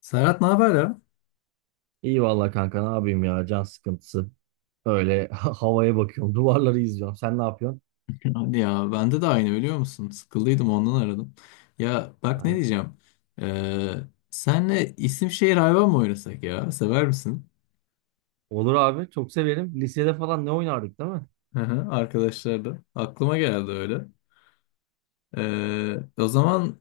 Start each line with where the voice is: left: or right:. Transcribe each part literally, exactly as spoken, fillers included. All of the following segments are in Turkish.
left: Serhat ne haber ya?
right: İyi valla kanka ne yapayım ya, can sıkıntısı. Öyle havaya bakıyorum, duvarları izliyorum. Sen ne yapıyorsun?
left: Hadi ya bende de aynı biliyor musun? Sıkıldıydım ondan aradım. Ya bak ne
right: Ben-
left: diyeceğim. Ee, Senle isim şehir hayvan mı oynasak ya? Sever misin?
right: Olur abi, çok severim. Lisede falan ne oynardık değil mi?
left: Hı hı, arkadaşlar da. Aklıma geldi öyle. Ee, O zaman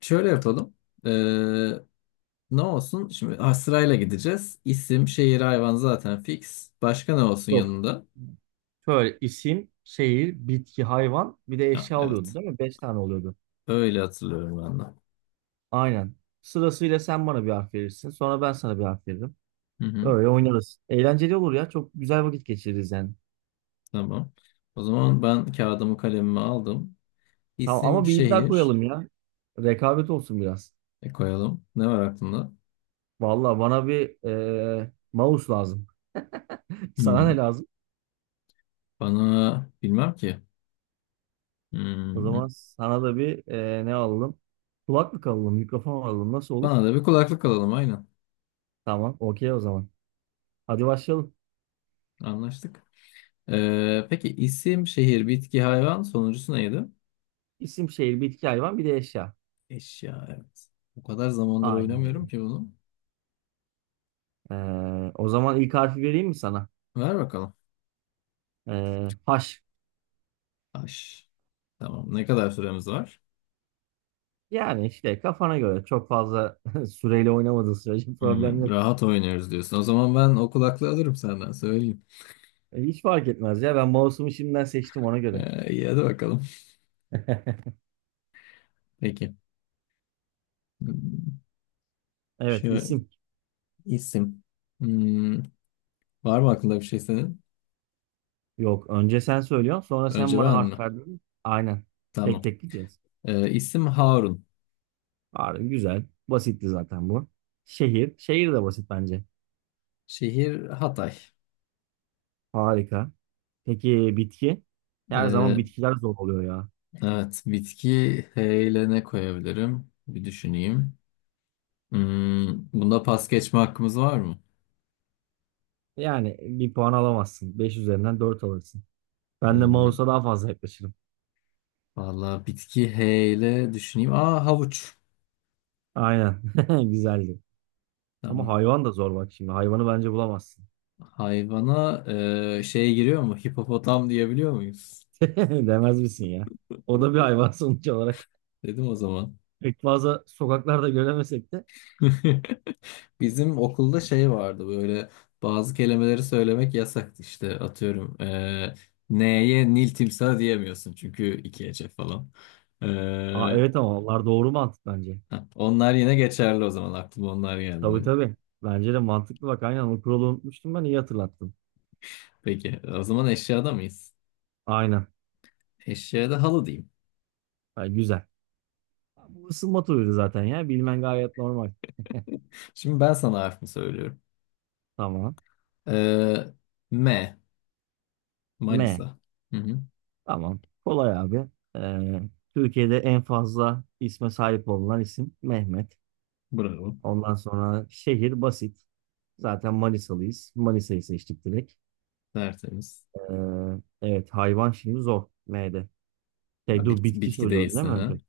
left: şöyle yapalım. Ee, Ne olsun? Şimdi ha, sırayla gideceğiz. İsim, şehir, hayvan zaten fix. Başka ne olsun
right: Yok.
left: yanında?
right: Şöyle isim, şehir, bitki, hayvan bir de
left: Ha,
right: eşya oluyordu
left: evet.
right: değil mi? Beş tane oluyordu.
left: Öyle hatırlıyorum ben de.
right: Aynen. Sırasıyla sen bana bir harf verirsin. Sonra ben sana bir harf veririm.
left: Hı hı,
right: Öyle oynarız. Eğlenceli olur ya. Çok güzel vakit geçiririz yani.
left: tamam. O zaman ben kağıdımı kalemimi aldım.
right: Tamam
left: İsim
right: ama bir iddia
left: şehir.
right: koyalım ya. Rekabet olsun biraz.
left: E koyalım. Ne var aklında?
right: Valla bana bir eee mouse lazım. Sana ne
left: Hmm.
right: lazım?
left: Bana bilmem ki.
right: O zaman
left: Hmm.
right: sana da bir e, ne alalım? Kulaklık alalım, mikrofon alalım. Nasıl olur?
left: Bana da bir kulaklık alalım aynen.
right: Tamam, okey o zaman. Hadi başlayalım.
left: Anlaştık. Ee, peki isim, şehir, bitki, hayvan sonuncusu neydi?
right: İsim, şehir, bitki, hayvan, bir de eşya.
left: Eşya evet. O kadar zamandır
right: Aynen
left: oynamıyorum
right: öyle.
left: ki bunu.
right: E, o zaman ilk harfi vereyim mi sana?
left: Ver bakalım.
right: E, H.
left: Taş. Tamam. Ne kadar süremiz var?
right: Yani işte kafana göre çok fazla süreyle oynamadığın sürece problem
left: Hmm,
right: yok.
left: rahat oynuyoruz diyorsun. O zaman ben o kulaklığı alırım senden söyleyeyim.
right: E, hiç fark etmez ya. Ben mouse'umu şimdiden seçtim ona göre.
left: Ee, iyi hadi bakalım. Peki. Hmm,
right: Evet,
left: şöyle
right: isim.
left: isim. Hmm, var mı aklında bir şey senin?
right: Yok, önce sen söylüyorsun, sonra sen
left: Önce
right: bana
left: ben
right: harf
left: mi?
right: verdin. Aynen.
left: Tamam.
right: Tek tek gidiyoruz.
left: Ee, isim Harun.
right: Harbi güzel. Basitti zaten bu. Şehir. Şehir de basit bence.
left: Şehir Hatay.
right: Harika. Peki bitki? Her zaman
left: Ee,
right: bitkiler zor oluyor ya.
left: evet. Bitki H ile ne koyabilirim? Bir düşüneyim. Hmm, bunda pas geçme hakkımız var mı?
right: Yani bir puan alamazsın. Beş üzerinden dört alırsın. Ben de
left: Hmm,
right: mouse'a daha fazla yaklaşırım.
left: valla bitki He ile düşüneyim. Aa havuç.
right: Aynen. Güzeldi. Ama
left: Tamam.
right: hayvan da zor bak şimdi. Hayvanı bence bulamazsın.
left: Hayvana e, şey giriyor mu? Hipopotam diyebiliyor muyuz?
right: Demez misin ya? O da bir hayvan sonuç olarak.
left: Dedim o zaman.
right: Pek fazla sokaklarda göremesek de.
left: Bizim okulda şey vardı böyle bazı kelimeleri söylemek yasaktı işte atıyorum eee neye Nil timsah diyemiyorsun çünkü iki ece falan.
right: Aa,
left: Eee,
right: evet ama onlar doğru mantık bence.
left: ha, onlar yine geçerli o zaman aklıma onlar geldi
right: Tabii
left: böyle.
right: tabii. Bence de mantıklı bak. Aynen o kuralı unutmuştum ben. İyi hatırlattın.
left: Peki o zaman eşyada mıyız?
right: Aynen.
left: Eşyada halı diyeyim.
right: Ha, güzel. Bu ısınma turuydu zaten ya. Bilmen gayet normal.
left: Şimdi ben sana harfimi söylüyorum.
right: Tamam.
left: Eee, Me
right: M.
left: Manisa. Hı hı,
right: Tamam. Kolay abi. Ee, Türkiye'de en fazla isme sahip olunan isim Mehmet.
left: bravo.
right: Ondan sonra şehir basit. Zaten Manisalıyız. Manisa'yı seçtik direkt.
left: Tertemiz.
right: Ee, evet, hayvan şimdi zor. M'de.
left: Ha,
right: Şey dur,
left: bit-
right: bitki
left: bitki
right: söylüyorum değil
left: değilsin
right: mi
left: ha.
right: önce?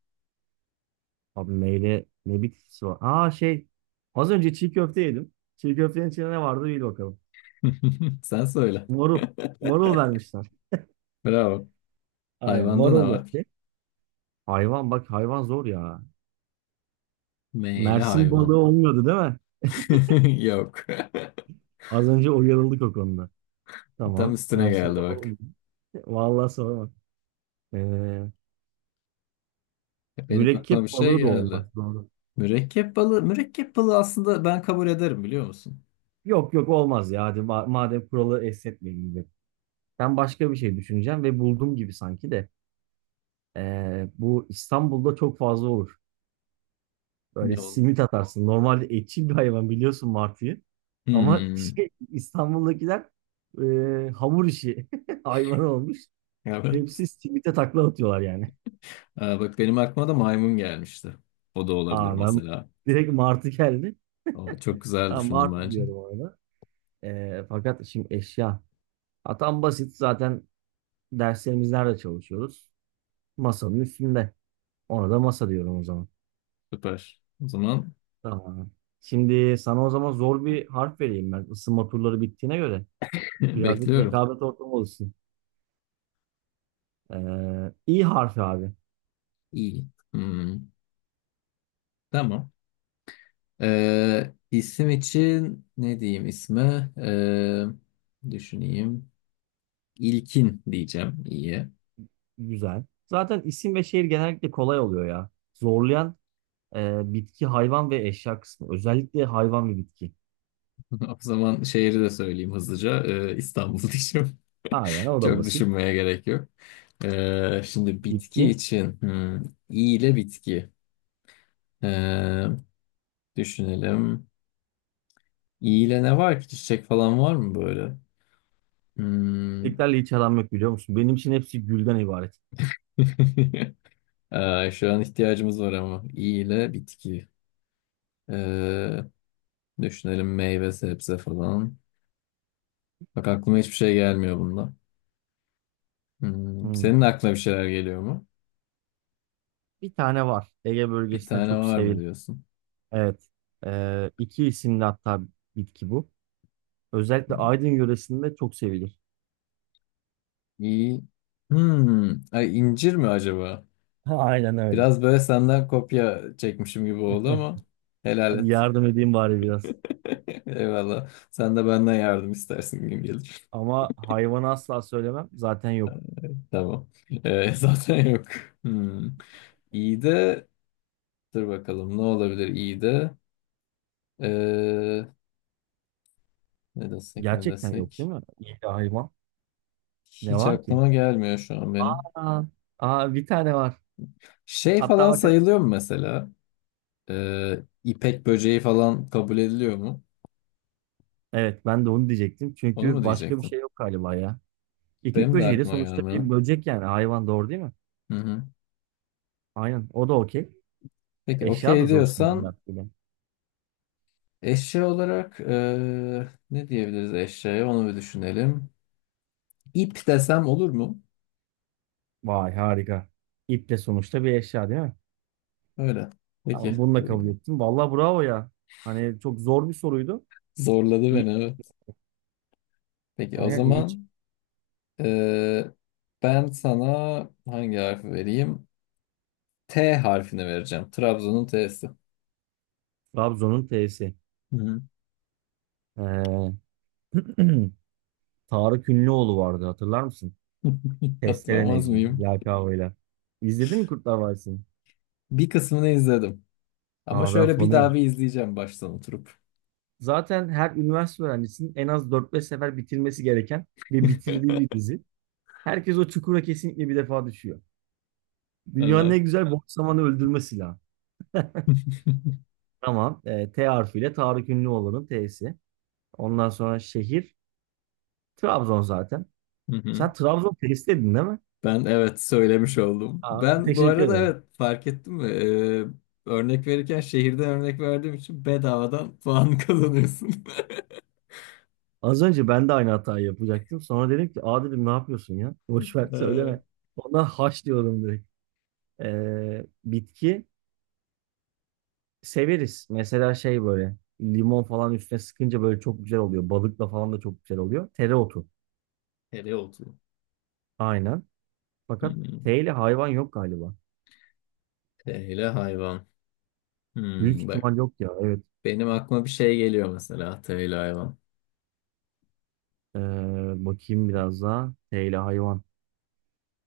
right: Abi M'de ne bitkisi var? Aa şey, az önce çiğ köfte yedim. Çiğ köftenin içinde ne vardı bil bakalım.
left: Sen söyle.
right: Marul. Marul vermişler.
left: Bravo.
right: Aynen,
left: Hayvanda ne
right: marul yok.
left: var?
right: Hayvan bak, hayvan zor ya.
left: M ile
right: Mersin
left: hayvan.
right: balığı olmuyordu değil mi?
left: Yok.
right: Az önce uyarıldık o konuda.
left: Tam
right: Tamam.
left: üstüne
right: Mersin
left: geldi
right: balığı
left: bak.
right: olmuyordu. Vallahi sorma. Ee,
left: Benim aklıma bir
right: Mürekkep
left: şey
right: balığı da olmaz.
left: geldi.
right: Doğru.
left: Mürekkep balığı. Mürekkep balığı aslında ben kabul ederim biliyor musun?
right: Yok yok, olmaz ya. Hadi ma- madem kuralı esnetmeyelim dedim. Ben başka bir şey düşüneceğim ve buldum gibi sanki de. Ee, bu İstanbul'da çok fazla olur. Böyle
left: Ne olur?
right: simit atarsın. Normalde etçil bir hayvan biliyorsun, martıyı. Ama
left: Hmm.
right: şey, İstanbul'dakiler e, hamur işi hayvan olmuş.
left: Evet.
right: Hepsi simite takla atıyorlar yani.
left: Aa, bak benim aklıma da maymun gelmişti. O da olabilir
right: Aa ben
left: mesela.
right: direkt Martı geldi.
left: O, çok güzel
right: Tamam,
left: düşündüm
right: Martı
left: bence.
right: diyorum orada. Ee, fakat şimdi eşya. Atam basit zaten, derslerimiz nerede çalışıyoruz? Masanın üstünde. Ona da masa diyorum o zaman.
left: Süper. O zaman
right: Tamam. Şimdi sana o zaman zor bir harf vereyim ben. Isınma turları bittiğine göre. Birazcık
left: bekliyorum.
right: rekabet ortamı olsun. Ee, İ harfi abi.
left: İyi. Hmm. Tamam. Ee, isim için ne diyeyim isme? Ee, düşüneyim. İlkin diyeceğim. İyi.
right: Güzel. Zaten isim ve şehir genellikle kolay oluyor ya. Zorlayan e, bitki, hayvan ve eşya kısmı. Özellikle hayvan ve bitki.
left: O zaman şehri de söyleyeyim hızlıca. Ee, İstanbul diyeceğim.
right: Aynen, o da
left: Çok
right: basit.
left: düşünmeye gerek yok. Ee, şimdi bitki
right: Bitki.
left: için hmm, i ile bitki. Ee, Düşünelim. İ ile ne var ki? Çiçek falan var mı böyle? Hmm.
right: Çiçeklerle hiç aram yok biliyor musun? Benim için hepsi gülden ibaret.
left: Ee, şu an ihtiyacımız var ama. İ ile bitki. Ee, Düşünelim meyve, sebze falan. Bak aklıma hiçbir şey gelmiyor bunda. Hmm,
right: Hmm.
left: senin aklına bir şeyler geliyor mu?
right: Bir tane var. Ege
left: Bir
right: bölgesinde
left: tane
right: çok
left: var mı
right: sevilen.
left: diyorsun?
right: Evet. Ee, iki isimli hatta, bitki bu. Özellikle Aydın yöresinde çok sevilir.
left: İyi. Hmm. Ay, incir mi acaba?
right: Aynen öyle.
left: Biraz böyle senden kopya çekmişim gibi oldu ama helal
right: Hadi
left: et.
right: yardım edeyim bari biraz.
left: Eyvallah. Sen de benden yardım istersin gün gelir.
right: Ama hayvanı asla söylemem. Zaten yok.
left: Tamam. Ee, zaten yok. Hmm. İyi de dur bakalım ne olabilir iyi de. Ee, Ne desek ne
right: Gerçekten yok değil
left: desek.
right: mi? İyi de hayvan. Ne
left: Hiç
right: var ki?
left: aklıma gelmiyor şu an benim.
right: Aa, aa, bir tane var.
left: Şey
right: Hatta
left: falan
right: bak.
left: sayılıyor mu mesela? Ee, ipek böceği falan kabul ediliyor mu?
right: Evet, ben de onu diyecektim.
left: Onu mu
right: Çünkü başka bir
left: diyecektim?
right: şey yok galiba ya. İpek
left: Benim de
right: böceği de
left: aklıma
right: sonuçta bir
left: gelmiyor.
right: böcek yani hayvan, doğru değil mi?
left: Hı hı.
right: Aynen, o da okey.
left: Peki
right: Eşya da
left: okey
right: zor şimdi bu
left: diyorsan
right: yaptığım.
left: eşya olarak eee, ne diyebiliriz eşyaya onu bir düşünelim. İp desem olur mu?
right: Vay harika. İp de sonuçta bir eşya değil mi?
left: Öyle. Peki.
right: Tamam, bunu da kabul ettim. Vallahi bravo ya. Hani çok zor bir soruydu.
left: Zorladı
right: İyi.
left: beni evet. Peki o
right: Aynen iyi, çıktı.
left: zaman eee, ben sana hangi harfi vereyim? T harfini vereceğim. Trabzon'un Te'si.
right: Trabzon'un T'si.
left: Hı hı.
right: Ee, Tarık Ünlüoğlu vardı, hatırlar mısın? Testere
left: Hatırlamaz
right: Necmi.
left: mıyım?
right: Lakabıyla. İzledin mi Kurtlar Vadisi'ni?
left: Bir kısmını izledim. Ama
right: Aa ben
left: şöyle bir
right: fanıyım.
left: daha bir izleyeceğim baştan oturup.
right: Zaten her üniversite öğrencisinin en az dört beş sefer bitirmesi gereken ve bitirdiği bir dizi. Herkes o çukura kesinlikle bir defa düşüyor. Dünyanın
left: Evet.
right: en güzel boş zamanı öldürme silahı. Tamam. E, T harfiyle Tarık Ünlüoğlu'nun T'si. Ondan sonra şehir. Trabzon zaten.
left: Hı hı.
right: Sen Trabzon T'si dedin değil mi?
left: Ben evet söylemiş oldum.
right: Aa,
left: Ben bu
right: teşekkür
left: arada
right: ederim.
left: evet fark ettim mi? Ee, örnek verirken şehirden örnek verdiğim için bedavadan puan kazanıyorsun.
right: Az önce ben de aynı hatayı yapacaktım. Sonra dedim ki aa dedim, ne yapıyorsun ya? Boş ver,
left: Ee,
right: söyleme. Ondan haş diyorum direkt. E, bitki severiz. Mesela şey böyle, limon falan üstüne sıkınca böyle çok güzel oluyor. Balıkla falan da çok güzel oluyor. Tereotu.
left: Hele oldu.
right: Aynen. Fakat
left: Hmm.
right: T ile hayvan yok galiba.
left: Hele hayvan.
right: Büyük
left: Hmm, bak
right: ihtimal yok ya. Evet.
left: benim aklıma bir şey geliyor mesela hele hayvan.
right: Ee, bakayım biraz daha. T ile hayvan.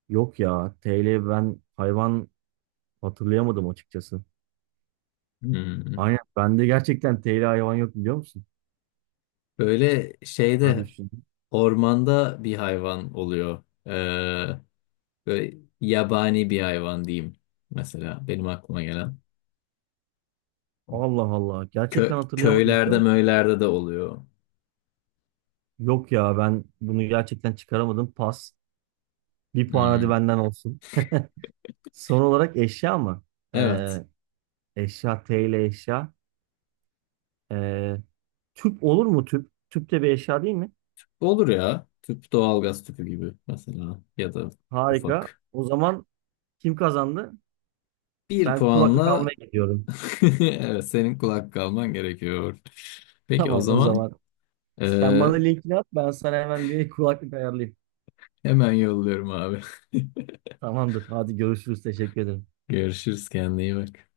right: Yok ya. T ile ben hayvan hatırlayamadım açıkçası.
left: Hmm.
right: Aynen. Bende gerçekten T ile hayvan yok biliyor musun?
left: Böyle
right: Hadi
left: şeyde
right: düşündüm.
left: ormanda bir hayvan oluyor. Ee, böyle yabani bir hayvan diyeyim mesela benim aklıma gelen.
right: Allah Allah.
left: Kö
right: Gerçekten hatırlayamadım biliyor
left: köylerde
right: musun?
left: möylerde de oluyor.
right: Yok ya, ben bunu gerçekten çıkaramadım. Pas. Bir puan hadi
left: Hmm,
right: benden olsun. Son olarak eşya mı?
left: evet.
right: Ee, Eşya, T ile eşya. Ee, Tüp olur mu tüp? Tüp de bir eşya değil mi?
left: Olur ya. Tüp doğalgaz tüpü gibi mesela ya da
right: Harika.
left: ufak.
right: O zaman kim kazandı?
left: Bir
right: Ben kulaklık
left: puanla
right: almaya gidiyorum.
left: evet, senin kulak kalman gerekiyor. Peki o
right: Tamam o
left: zaman
right: zaman. Sen
left: eee,
right: bana linkini at, ben sana hemen bir kulaklık ayarlayayım.
left: hemen yolluyorum abi.
right: Tamamdır. Hadi görüşürüz. Teşekkür ederim.
left: Görüşürüz kendine iyi bak.